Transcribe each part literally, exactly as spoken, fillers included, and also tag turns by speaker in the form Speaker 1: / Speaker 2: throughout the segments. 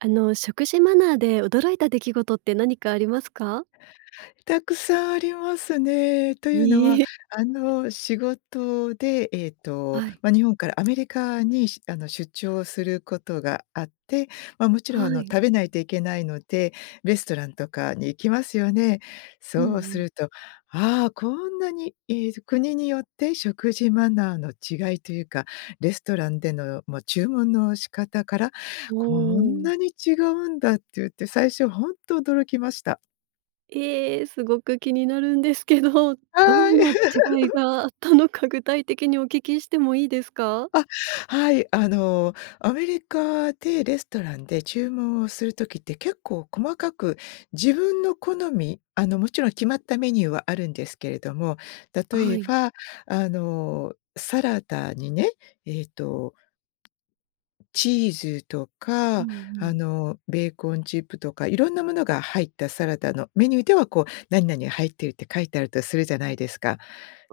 Speaker 1: あの、食事マナーで驚いた出来事って何かありますか？
Speaker 2: たくさんありますね。というの
Speaker 1: いい
Speaker 2: は
Speaker 1: へ。
Speaker 2: あの、仕事でええと、
Speaker 1: はい。
Speaker 2: ま、日本からアメリカに、しあの、出張することがあって、ま、もちろんあ
Speaker 1: は
Speaker 2: の、
Speaker 1: い。
Speaker 2: 食べないといけないので、レストランとかに行きますよね。
Speaker 1: う
Speaker 2: そう
Speaker 1: ん
Speaker 2: す
Speaker 1: うん。
Speaker 2: ると「あ、こんなにええと、国によって食事マナーの違いというか、レストランでの、も注文の仕方から、
Speaker 1: ほ
Speaker 2: こん
Speaker 1: お。
Speaker 2: なに違うんだ」って言って最初ほんと驚きました。
Speaker 1: え、すごく気になるんですけど、ど
Speaker 2: はい。
Speaker 1: んな違い があったのか具体的にお聞きしてもいいですか？
Speaker 2: あ、はい。あの、アメリカでレストランで注文をする時って、結構細かく自分の好み、あの、もちろん決まったメニューはあるんですけれども、
Speaker 1: あ、
Speaker 2: 例
Speaker 1: は
Speaker 2: え
Speaker 1: い。
Speaker 2: ば、あの、サラダにね、ええと、チーズと
Speaker 1: うん
Speaker 2: か、
Speaker 1: う
Speaker 2: あ
Speaker 1: ん。
Speaker 2: の、ベーコンチップとかいろんなものが入ったサラダのメニューでは、こう、何々が入っているって書いてあるとするじゃないですか。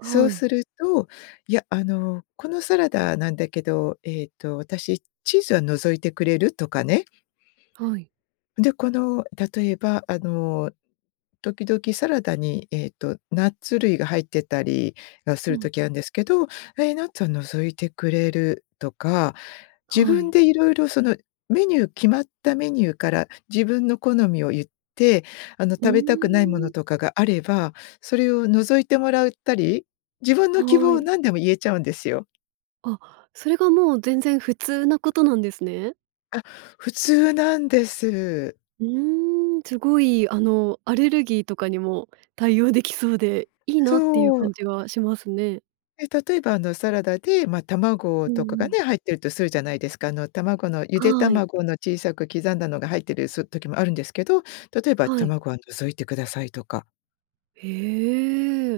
Speaker 2: そう
Speaker 1: い。
Speaker 2: すると「いや、あの、このサラダなんだけど、ええと私、チーズは除いてくれる？」とかね。
Speaker 1: はい。
Speaker 2: で、この例えばあの、時々サラダにえっと、ナッツ類が入ってたりがす
Speaker 1: うん
Speaker 2: る時
Speaker 1: うん。
Speaker 2: あんですけど、え、ナッツは除いてくれる？とか、自
Speaker 1: は
Speaker 2: 分
Speaker 1: い。
Speaker 2: でいろいろそのメニュー決まったメニューから自分の好みを言って、あの、
Speaker 1: う
Speaker 2: 食
Speaker 1: ー
Speaker 2: べたくないも
Speaker 1: ん。
Speaker 2: のとかがあれば、それを除いてもらうたり、自分の希
Speaker 1: は
Speaker 2: 望を
Speaker 1: い。
Speaker 2: 何でも言えちゃうんですよ。
Speaker 1: あ、それがもう全然普通なことなんですね。
Speaker 2: あ、普通なんです。
Speaker 1: うーん、すごい、あの、アレルギーとかにも対応できそうで、いいなっていう
Speaker 2: そ
Speaker 1: 感
Speaker 2: う。
Speaker 1: じはしますね。
Speaker 2: え例えばあのサラダで、ま、卵
Speaker 1: う
Speaker 2: とか
Speaker 1: んう
Speaker 2: が
Speaker 1: ん。
Speaker 2: ね、入ってるとするじゃないですか。あの卵のゆで
Speaker 1: はい。
Speaker 2: 卵の小さく刻んだのが入っているす時もあるんですけど、例えば
Speaker 1: はい。
Speaker 2: 卵は除いてくださいとか。
Speaker 1: へえ。い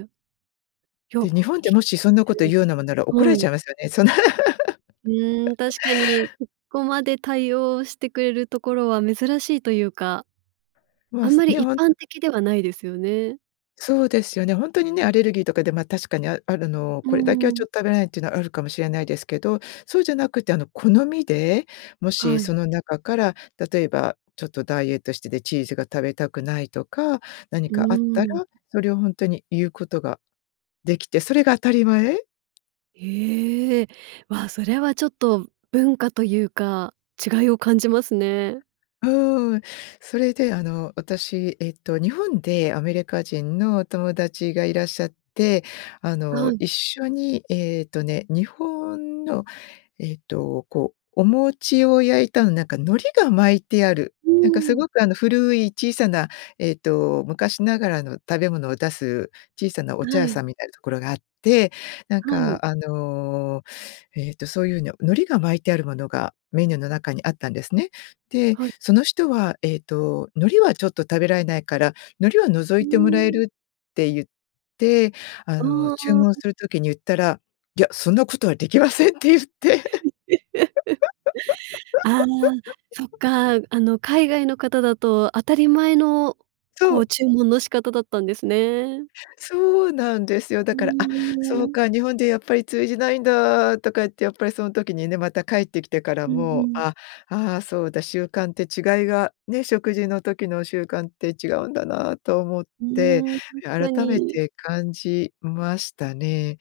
Speaker 1: や。
Speaker 2: で、日本って、
Speaker 1: ひ
Speaker 2: もしそんなこと言うようなものなら怒
Speaker 1: う
Speaker 2: られ
Speaker 1: ん。は
Speaker 2: ち
Speaker 1: い。
Speaker 2: ゃいますよね。そんな。
Speaker 1: うーん、確かにそこまで対応してくれるところは珍しいというか。
Speaker 2: もう、
Speaker 1: あん
Speaker 2: す
Speaker 1: まり
Speaker 2: ね、
Speaker 1: 一
Speaker 2: ほん
Speaker 1: 般
Speaker 2: と。
Speaker 1: 的ではないですよね。
Speaker 2: そうですよね。ほんとにね、アレルギーとかでま確かにあるの
Speaker 1: う
Speaker 2: これだけはちょ
Speaker 1: ん。
Speaker 2: っと食べないっていうのはあるかもしれないですけど、そうじゃなくてあの好みで、も
Speaker 1: は
Speaker 2: し
Speaker 1: い。
Speaker 2: その中から例えばちょっとダイエットしててチーズが食べたくないとか、
Speaker 1: う
Speaker 2: 何かあったら
Speaker 1: ーん。
Speaker 2: それをほんとに言うことができて、それが当たり前。
Speaker 1: ええ、ま、それはちょっと文化というか、違いを感じますね。
Speaker 2: うーん、それで、あの、私、えっと日本でアメリカ人の友達がいらっしゃって、あ
Speaker 1: あは
Speaker 2: の
Speaker 1: い。
Speaker 2: 一緒にええとね、日本のええと、こうお餅を焼いたの、なんか海苔が巻いてある、
Speaker 1: う
Speaker 2: なんかす
Speaker 1: ん。
Speaker 2: ごく、あの、古い小さな、ええと昔ながらの食べ物を出す、小さなお茶
Speaker 1: は
Speaker 2: 屋
Speaker 1: い。
Speaker 2: さんみたいなところがあって、なん
Speaker 1: はい。
Speaker 2: かあのええと、そういうの、海苔が巻いてあるものがメニューの中にあったんですね。で、
Speaker 1: はい。
Speaker 2: その人はええと海苔はちょっと食べられないから、海苔は除
Speaker 1: う
Speaker 2: いてもらえ
Speaker 1: ーん。
Speaker 2: るって言って、あ
Speaker 1: あ
Speaker 2: の、注文
Speaker 1: あ。
Speaker 2: する時に言ったら、「いや、そんなことはできません」って言って。
Speaker 1: ああ、そっか。あの海外の方だと当たり前のこ
Speaker 2: そ
Speaker 1: う
Speaker 2: う。
Speaker 1: 注文の仕方だったんですね。
Speaker 2: そうなんですよ。だ
Speaker 1: う
Speaker 2: から、あ、
Speaker 1: ー
Speaker 2: そう
Speaker 1: ん。
Speaker 2: か、日本でやっぱり通じないんだとか言って、やっぱりその時にね、また帰ってきてから
Speaker 1: うんう
Speaker 2: も、
Speaker 1: ん。
Speaker 2: ああ、ああ、そうだ、習慣って違いが、ね、食事の時の習慣って違うんだなと思っ
Speaker 1: う
Speaker 2: て、
Speaker 1: ーん、確か
Speaker 2: 改め
Speaker 1: に。
Speaker 2: て感じましたね。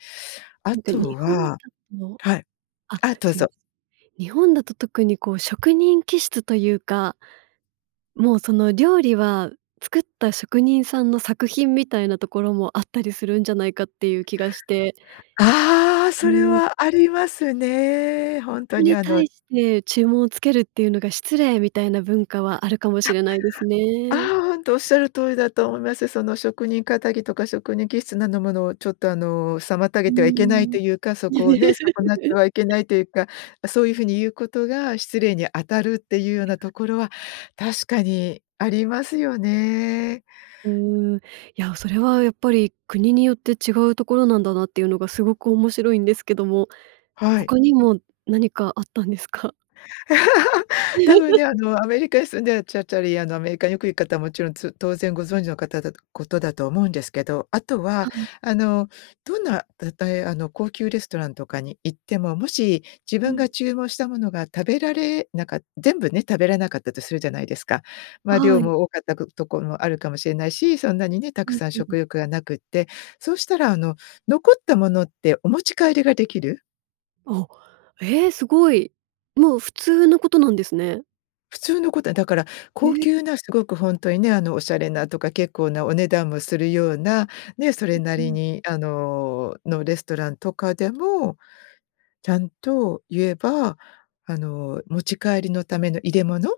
Speaker 2: あ
Speaker 1: なんか
Speaker 2: と
Speaker 1: 日本だ
Speaker 2: は
Speaker 1: と
Speaker 2: はい。
Speaker 1: あ、
Speaker 2: あ、どう
Speaker 1: すみま
Speaker 2: ぞ。
Speaker 1: せん。日本だと特にこう職人気質というかもうその料理は作った職人さんの作品みたいなところもあったりするんじゃないかっていう気がして。
Speaker 2: ああ、それはありますね。ほ
Speaker 1: そ
Speaker 2: ん
Speaker 1: こ
Speaker 2: とに
Speaker 1: に
Speaker 2: あの
Speaker 1: 対して注文をつけるっていうのが失礼みたいな文化はあるかも
Speaker 2: あ、
Speaker 1: しれないです
Speaker 2: ああ、
Speaker 1: ね。
Speaker 2: ほんとおっしゃる通りだと思います。その職人かたぎとか、職人気質なのものを、ちょっと、あの、妨
Speaker 1: う
Speaker 2: げ
Speaker 1: ー
Speaker 2: てはいけない
Speaker 1: ん。
Speaker 2: というか、そこをね、損なってはいけな いというか、そういう風に言うことが失礼に当たるっていうようなと
Speaker 1: [unintelligible]
Speaker 2: ころは確かにありますよね。
Speaker 1: うーん。いや、それはやっぱり国によって違うところなんだなっていうのがすごく面白いんですけども、
Speaker 2: はい。
Speaker 1: 他にも何かあったんですか？
Speaker 2: たぶんね、あ のアメリカに住んでらっちゃっちゃりあのアメリカによく行く方はもちろんつ当然ご存知の方ことだと思うんですけど、あと
Speaker 1: は
Speaker 2: は
Speaker 1: い。
Speaker 2: あの、どんな例え、あの高級レストランとかに行っても、もし自
Speaker 1: う
Speaker 2: 分
Speaker 1: ん。
Speaker 2: が注文したものが食べられなかった、全部ね、食べられなかったとするじゃないですか。ま、
Speaker 1: は
Speaker 2: 量
Speaker 1: い。
Speaker 2: も多かったところもあるかもしれないし、そんなにね、た
Speaker 1: う
Speaker 2: く
Speaker 1: ん
Speaker 2: さん
Speaker 1: うん。
Speaker 2: 食欲がなくって、そしたらあの残ったものってお持ち帰りができる。
Speaker 1: あ、お、え、すごい。もう普通のことなんですね。
Speaker 2: 普通のこと、え、だから高
Speaker 1: え。
Speaker 2: 級なすごくほんとにね、あの、おしゃれなとか結構なお値段もするような、ね、そ
Speaker 1: う
Speaker 2: れ
Speaker 1: ん
Speaker 2: な
Speaker 1: う
Speaker 2: り
Speaker 1: ん。
Speaker 2: にあののレストランとかでも、ちゃんと言えば、あの、持ち帰りのための入れ物、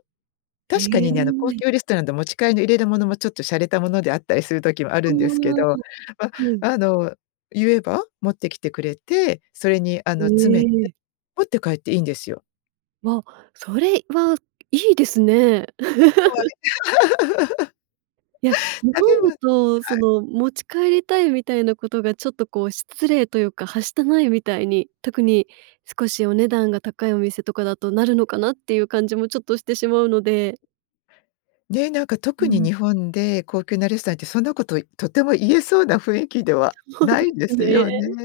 Speaker 1: へ
Speaker 2: 確かにね、あの高
Speaker 1: え。
Speaker 2: 級レストランで持ち帰りの入れるものもちょっとしゃれたものであったりする時もあ
Speaker 1: あ
Speaker 2: るんですけど、
Speaker 1: あ、
Speaker 2: ま、
Speaker 1: はい。
Speaker 2: あの言えば持ってきてくれて、それにあの詰めて、
Speaker 1: え。
Speaker 2: 持って帰っていいんですよ。
Speaker 1: わ、それはいいですね。
Speaker 2: は はい。
Speaker 1: や、日
Speaker 2: うあ、で
Speaker 1: 本
Speaker 2: も、
Speaker 1: だ
Speaker 2: はい。
Speaker 1: とその持ち帰りたいみたいなことがちょっとこう失礼というか、はしたないみたいに、特に少しお値段が高いお店とかだとなるのかなっていう感じもちょっとしてしまうので
Speaker 2: うね、なんか
Speaker 1: う
Speaker 2: 特に
Speaker 1: ん。
Speaker 2: 日本で高級なレストランってそんなこと、いとても言えそうな雰囲気では
Speaker 1: そう
Speaker 2: な
Speaker 1: で
Speaker 2: いで
Speaker 1: す
Speaker 2: す
Speaker 1: ね。
Speaker 2: よね。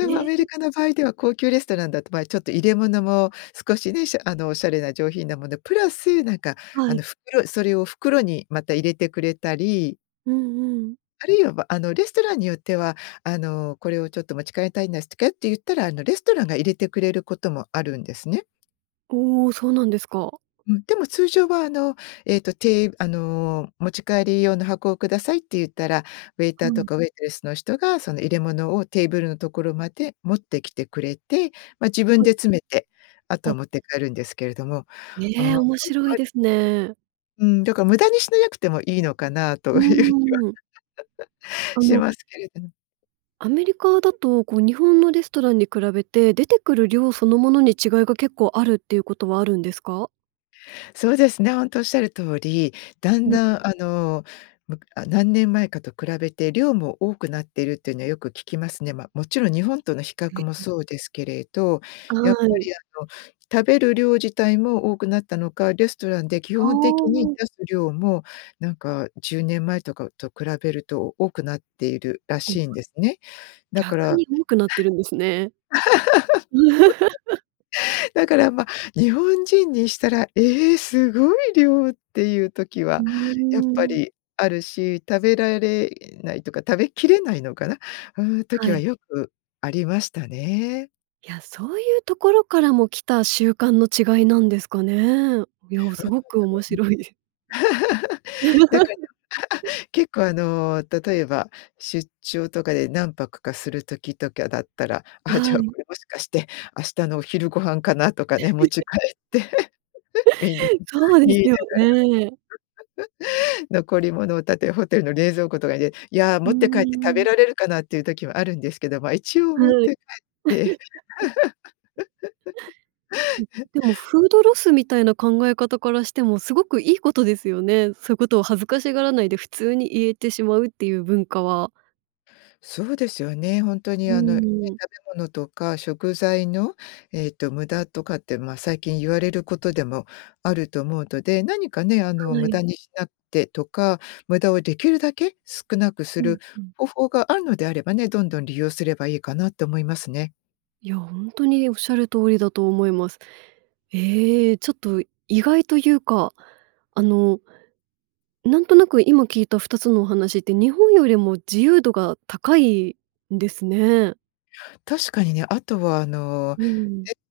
Speaker 1: ね。
Speaker 2: もアメリカの 場合では高級レストランだとまあ、ちょっと入れ物も少しね、しゃあの、おしゃれな上品なものプラスなんか
Speaker 1: は
Speaker 2: あの
Speaker 1: い。
Speaker 2: 袋、それを袋にまた入れてくれたり
Speaker 1: うんうん。
Speaker 2: あるいは、ばあのレストランによっては、「あの、これを、ちょっと持ち帰りたいんですてけ」って言ったら、あの、レストランが入れてくれる事もあるんですね。
Speaker 1: おお、そうなんですか。
Speaker 2: うん。でも通常は、あの、えっと、て「あの、持ち帰り用の箱を下さい」って言ったら、ウェイ
Speaker 1: は
Speaker 2: ターと
Speaker 1: い。
Speaker 2: か、ウェイトレスの人が、その入れ物をテーブルのところまで持ってきてくれて、ま、自分
Speaker 1: はい。
Speaker 2: で詰めて、あとは
Speaker 1: あ。
Speaker 2: 持って帰るんですけれども、ああ、
Speaker 1: へえ、
Speaker 2: そ
Speaker 1: 面
Speaker 2: っ
Speaker 1: 白い
Speaker 2: かい
Speaker 1: ですね。
Speaker 2: うん、だから無駄にしなやくてもいいのかなと
Speaker 1: う
Speaker 2: 言う気は
Speaker 1: ん うんうん。あ
Speaker 2: し
Speaker 1: の
Speaker 2: ますけれどぬ。
Speaker 1: アメリカだと、こう日本のレストランに比べて出てくる量そのものに、違いが結構あるって言う事はあるんですか？
Speaker 2: そうですね、ほんとおっしゃる通り、だん
Speaker 1: うん。
Speaker 2: だん、あの、むかあ、何年前かと比べて量も多くなってるって言うの、よく聞きますね。ま、勿論日本との比
Speaker 1: へ、
Speaker 2: 較も、
Speaker 1: え。
Speaker 2: そうですけれど、
Speaker 1: あ、
Speaker 2: やっぱ
Speaker 1: はい。
Speaker 2: り、あの食べる量自体も多くなったのか、レストランで、基
Speaker 1: ああ、
Speaker 2: 本的に
Speaker 1: お。
Speaker 2: 出す量も、なんかじゅうねんまえとか、うと比べると多くなっているら
Speaker 1: おお。
Speaker 2: しいんですね。だから
Speaker 1: 逆
Speaker 2: はい。
Speaker 1: に多くなってるんですね。
Speaker 2: だか ら、ま、日本人にしたら、「ええ！凄い量」って言う時
Speaker 1: う
Speaker 2: は
Speaker 1: ー
Speaker 2: やっぱ
Speaker 1: ん。
Speaker 2: りあるし、食べられないとか、食べきれないのかな、あ、う時
Speaker 1: は
Speaker 2: は
Speaker 1: い。
Speaker 2: よくありましたね。
Speaker 1: いや、そう言うところからも来た習慣の違いなんですかね。うや、う 凄く面
Speaker 2: ん。
Speaker 1: 白い。
Speaker 2: だから、結構あの、例えば、出張とかで何泊かする時とかだったら、
Speaker 1: う
Speaker 2: あ、じ
Speaker 1: は
Speaker 2: ゃあ
Speaker 1: い。
Speaker 2: これ、もしかして明日のお昼ご飯かなとかね、持ち帰っ
Speaker 1: う
Speaker 2: て、皆で
Speaker 1: そうで
Speaker 2: 言い
Speaker 1: す
Speaker 2: な
Speaker 1: よね。
Speaker 2: がら。残り物をたて、ホテルの冷蔵庫とかで、「いや、
Speaker 1: うー
Speaker 2: 持って帰って食べ
Speaker 1: ん。
Speaker 2: られるかな」って言う時もあるんですけど、ま、一応持っ
Speaker 1: はい。
Speaker 2: て帰って。
Speaker 1: うん。でも、フードロスみたいな考え方からしても、凄く良い事ですよね。そう言う事を恥ずかしがらないで、普通に言えてしまうって言う文化は。
Speaker 2: そうですよね。ほんと
Speaker 1: う
Speaker 2: に、あの、ね、
Speaker 1: ーん。
Speaker 2: 食べ物とか、食材の、えっと、無駄とかって、ま、最近言われる事でもあると思うとで、何かね、あの
Speaker 1: は
Speaker 2: 無
Speaker 1: い。
Speaker 2: 駄にしなてとか、無駄を出来るだけ少なくす
Speaker 1: うん、
Speaker 2: る
Speaker 1: ふん。
Speaker 2: 方法があるのであればね、どんどん利用すればいいかなと思いますね。
Speaker 1: いや、ほんとにおっしゃる通りだと思います。ええ、ちょっと意外と言うか。あの、なんとなく、今聞いたふたつのお話って、日本よりも自由度が高いんですね。
Speaker 2: 確かにね、あとはあの、
Speaker 1: う
Speaker 2: え、
Speaker 1: ん。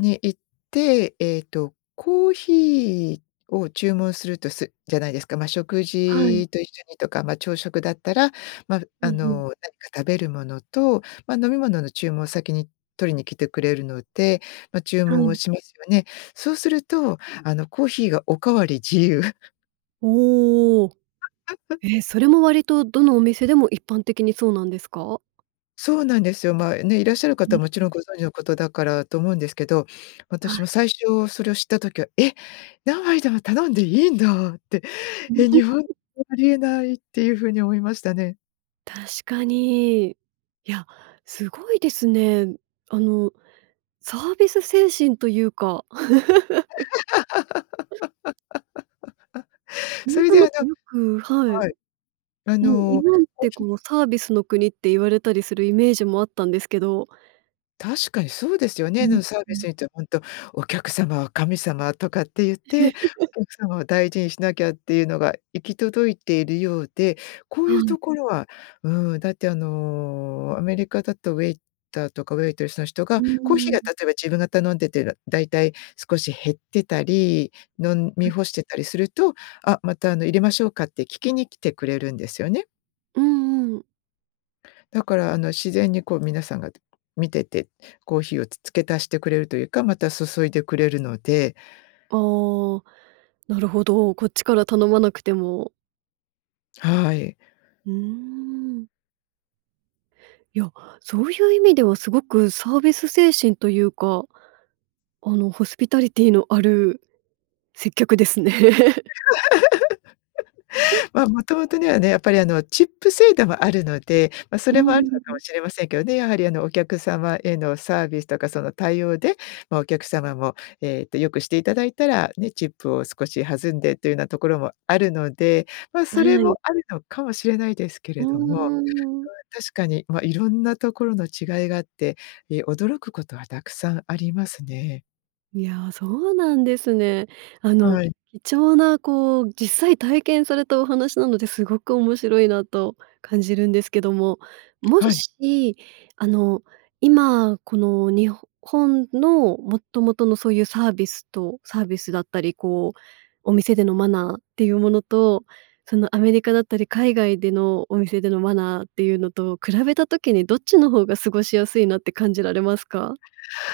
Speaker 2: に行って、えっと、コーヒーを注文するとすじゃないですか。ま、食
Speaker 1: はい。
Speaker 2: 事と一緒にとか、ま、朝食だったら、ま、
Speaker 1: うん
Speaker 2: あ
Speaker 1: うん。
Speaker 2: の、何か食べるものと、ま、飲み物の注文を先に取りに来てくれるので、ま、注
Speaker 1: は
Speaker 2: 文
Speaker 1: い。
Speaker 2: をしますよね。そうするとあの、コーヒーがおかわり自由。
Speaker 1: おお。え、それも割と、どのお店でも一般的にそうなんですか？
Speaker 2: そうなんですよ。まあね、いらっしゃる
Speaker 1: うー
Speaker 2: 方
Speaker 1: ん
Speaker 2: はもち
Speaker 1: うん。
Speaker 2: ろんご存知のことだからと思うんですけど、
Speaker 1: は
Speaker 2: 私
Speaker 1: い。
Speaker 2: も最初それを知った時は、「え！何杯でも頼んでいいんだ」って、「え、日本で
Speaker 1: [unintelligible]
Speaker 2: はありえない」っていうふうに思いましたね。
Speaker 1: 確かに。いや、すごいですね。あのサービス精神というか。な
Speaker 2: そ
Speaker 1: ん
Speaker 2: れ
Speaker 1: と
Speaker 2: であ
Speaker 1: な
Speaker 2: の、
Speaker 1: くよく、はい。
Speaker 2: はい。あ
Speaker 1: もう、日
Speaker 2: の。
Speaker 1: 本って、こ
Speaker 2: [unintelligible]
Speaker 1: のサービスの国って言われたりするイメージもあったんですけど。
Speaker 2: 確かにそうですよ
Speaker 1: うう
Speaker 2: ね。な
Speaker 1: ん、
Speaker 2: うん、サー
Speaker 1: う
Speaker 2: ビス
Speaker 1: ん。
Speaker 2: にって、ほんと、お客様は神様とかって言って、お客様を大事にしなきゃっていうのが、行き届いているようで、こう
Speaker 1: は
Speaker 2: いう
Speaker 1: い。
Speaker 2: ところは、うーん、だって、あのアメリカだと、ウェイターとか、ウェイトレスの人
Speaker 1: う
Speaker 2: がコーヒー
Speaker 1: ー
Speaker 2: が、
Speaker 1: ん。
Speaker 2: 例えば、自分が頼んでてらだいたい少し減ってたり、飲ん
Speaker 1: は
Speaker 2: み
Speaker 1: い。
Speaker 2: 干してたりすると、「あ、またあの、入れましょうか」って、聞きに来てくれるんですよね。
Speaker 1: うんうん。
Speaker 2: だから、あの自然にこう、皆さんがて見てて、コーヒーをつ付け足してくれるというか、また注いでくれるので。
Speaker 1: あ、お、なるほど。こっちから頼まなくても。
Speaker 2: はい。
Speaker 1: うーん。いや、そういう意味では、凄くサービス精神というか、あのホスピタリティのある接客ですね。うん。
Speaker 2: ま、元々ねはね、やっぱり、あのチップ制度はあるので、ま、そ
Speaker 1: う
Speaker 2: れも、あるの
Speaker 1: ー
Speaker 2: か
Speaker 1: ん。
Speaker 2: もしれませんけどね。やはりあの、お客様へのサービスとか、その対応で、まあ、お客様も、えっと、良くして頂いたら、ね、チップを少し弾んでっていうようなところもあるので、ま、
Speaker 1: あ、は
Speaker 2: それも
Speaker 1: い。
Speaker 2: あるのかもしれないですけ
Speaker 1: う
Speaker 2: れども。そ
Speaker 1: ーん。
Speaker 2: れ確かに、ま、色んなところの違いがあって、え、驚く事はたくさんありますね。
Speaker 1: いやあ、そうなんですね。あの
Speaker 2: はい。
Speaker 1: 貴重な、こう、実際体験されたお話なので、凄く面白いなと感じるんですけども、も
Speaker 2: はい。
Speaker 1: しあの、今この日本の元々のそう言うサービスとサービスだったり、こう、お店でのマナーって言うものと、そのアメリカだったり、海外でのお店でのマナーって言うのと比べた時に、どっちの方が過ごしやすいなって感じられますか？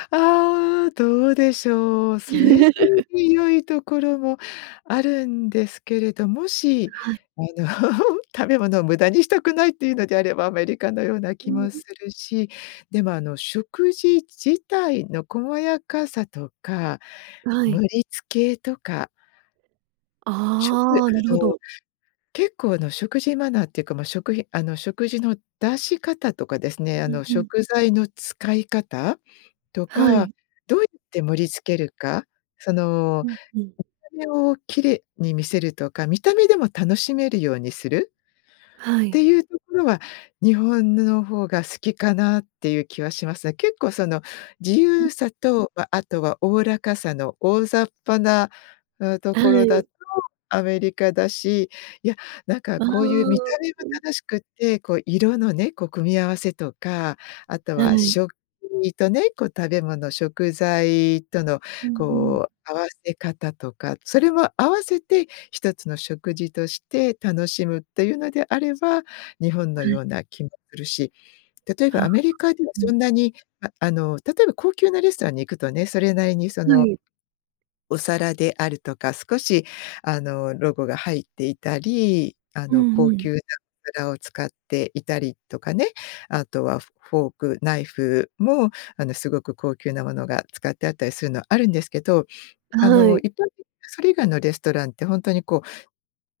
Speaker 2: ああ。どうでしょう。それぞれに良いところもあるんですけれど、もし
Speaker 1: はい。
Speaker 2: あの、食べ物を無駄にしたくないって言うのであれば、アメリカのような
Speaker 1: う
Speaker 2: 気
Speaker 1: う
Speaker 2: も
Speaker 1: ん。
Speaker 2: するし、でもあの、食事自体の細やかさとか、
Speaker 1: はい。
Speaker 2: 盛り付けとかちょくり、
Speaker 1: ああ、なる
Speaker 2: あ
Speaker 1: ほ
Speaker 2: の、
Speaker 1: ど。
Speaker 2: 結構あの、食事マナーって言うか、ま、あの、食事の出し方とかですね。あ
Speaker 1: うん、
Speaker 2: の
Speaker 1: うん。
Speaker 2: 食材の使い方と
Speaker 1: は
Speaker 2: か、
Speaker 1: い。
Speaker 2: どうやって盛り付けるか、その
Speaker 1: うん、うん。
Speaker 2: 見た目を綺麗に見せるとか、見た目でも楽しめるようにする
Speaker 1: は
Speaker 2: っ
Speaker 1: い。
Speaker 2: て言うところは、日本の方が好きかなって言う気はしますね。結構、その自
Speaker 1: うん。
Speaker 2: 由さと、あとは、おおらかさの大雑把なと
Speaker 1: は
Speaker 2: ころだ
Speaker 1: い。
Speaker 2: とアメリカだし。いや、なんか
Speaker 1: あ
Speaker 2: こう、言う見た
Speaker 1: あ。
Speaker 2: 目も
Speaker 1: うん。
Speaker 2: 楽しくって、こう。色のね、こう、組み合わせとか、あと
Speaker 1: は
Speaker 2: は
Speaker 1: い。
Speaker 2: 食器とね、こう、食べ物、食材との
Speaker 1: うんうん。
Speaker 2: こう、合わせ方とか、それも合わせて一つの食事として楽しむって言うのであれば、日本
Speaker 1: は
Speaker 2: のよ
Speaker 1: い。
Speaker 2: うな気もするし。例えば
Speaker 1: はあ、
Speaker 2: アメリカでは、
Speaker 1: うん。
Speaker 2: そんなに、あ、あの、例えば高級なレストランに行くとね、それなりに、そ
Speaker 1: は
Speaker 2: の、
Speaker 1: い。
Speaker 2: お皿であるとか、少しあの、ロゴが入っていたり、あ
Speaker 1: う
Speaker 2: の、
Speaker 1: ん
Speaker 2: 高
Speaker 1: うん。
Speaker 2: 級なお皿を使っていたりとかね、あとはフォーク、ナイフもあの、すごく高級なものが使ってあったりするのはあるんですけど、あ
Speaker 1: は
Speaker 2: の、
Speaker 1: い。
Speaker 2: 一般それ以外のレストランって、本当に、こう、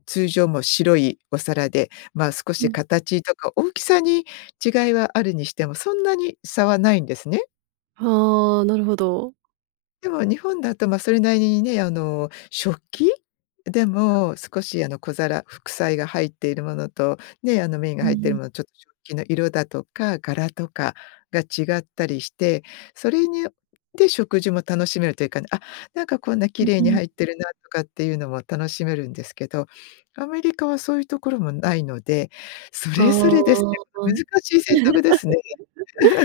Speaker 2: 通常も白いお皿で、ま、少
Speaker 1: う
Speaker 2: し
Speaker 1: ん。
Speaker 2: 形とか大きさに違いはあるにしても、そんなに差はないんですね。
Speaker 1: はあ、なるほど。
Speaker 2: でも日本だと、ま、それなりにね、あの、食器でも少しあの、小皿、副菜が入っているものと、ね、あの、麺
Speaker 1: う
Speaker 2: が入っている
Speaker 1: ん。
Speaker 2: ものちょ食器の色だとか、柄とかが違ったりして、それによって食事も楽しめるというかね「あ、なんかこんな
Speaker 1: う
Speaker 2: 綺
Speaker 1: ん
Speaker 2: 麗
Speaker 1: う
Speaker 2: に
Speaker 1: ん。
Speaker 2: 入ってるな」とかっていうのも楽しめるんですけど、アメリカはそういうところもないので、そ
Speaker 1: あ
Speaker 2: れぞれです
Speaker 1: あ。
Speaker 2: よ。難 しい選択ですね。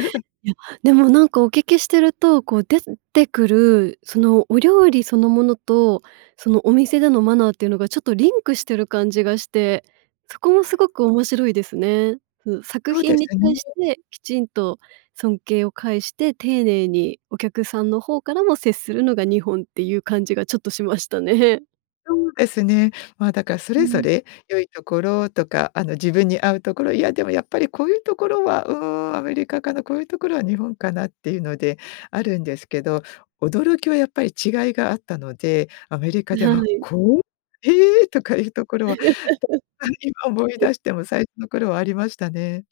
Speaker 1: いや、でもなんかお聞きしてると、こう出すんてくる、そのお料理そのものと、そのお店でのマナーっていうのがちょっとリンクしてる感じがして、そこもすごく面白いですね。ふう、作
Speaker 2: そうで
Speaker 1: 品に
Speaker 2: す
Speaker 1: 対し
Speaker 2: ね。
Speaker 1: て、きちんと尊敬を介して丁寧に、お客さんの方からも接するのが日本っていう感じが、ちょっとしましたね。
Speaker 2: そうですね。ま、だからそ
Speaker 1: う
Speaker 2: れぞ
Speaker 1: ん。
Speaker 2: れ良いところとか、あの、自分に合うところ、いやでも「やっぱり、こういうところは、うーん、アメリカかな、こういうところは日本かな」っていうのであるんです
Speaker 1: う
Speaker 2: け
Speaker 1: うん。
Speaker 2: ど、驚きはやっぱり違いがあったので、アメリカ
Speaker 1: ぬ
Speaker 2: で
Speaker 1: は
Speaker 2: は
Speaker 1: い。
Speaker 2: こう「へえ」とかいうところは、あ、今思い出 しても、最初の頃はありましたね。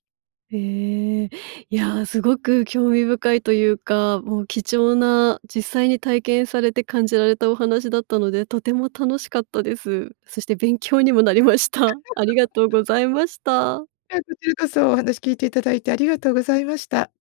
Speaker 1: へえ、いや、すごく興味深いというか、もう貴重な実際に体験されて感じられたお話だったので、とても楽しかったです。そして勉強にもなりました、ありがとうご ざいました。
Speaker 2: いえ、こちらこそお話聞いていただいて、ありがとうございました。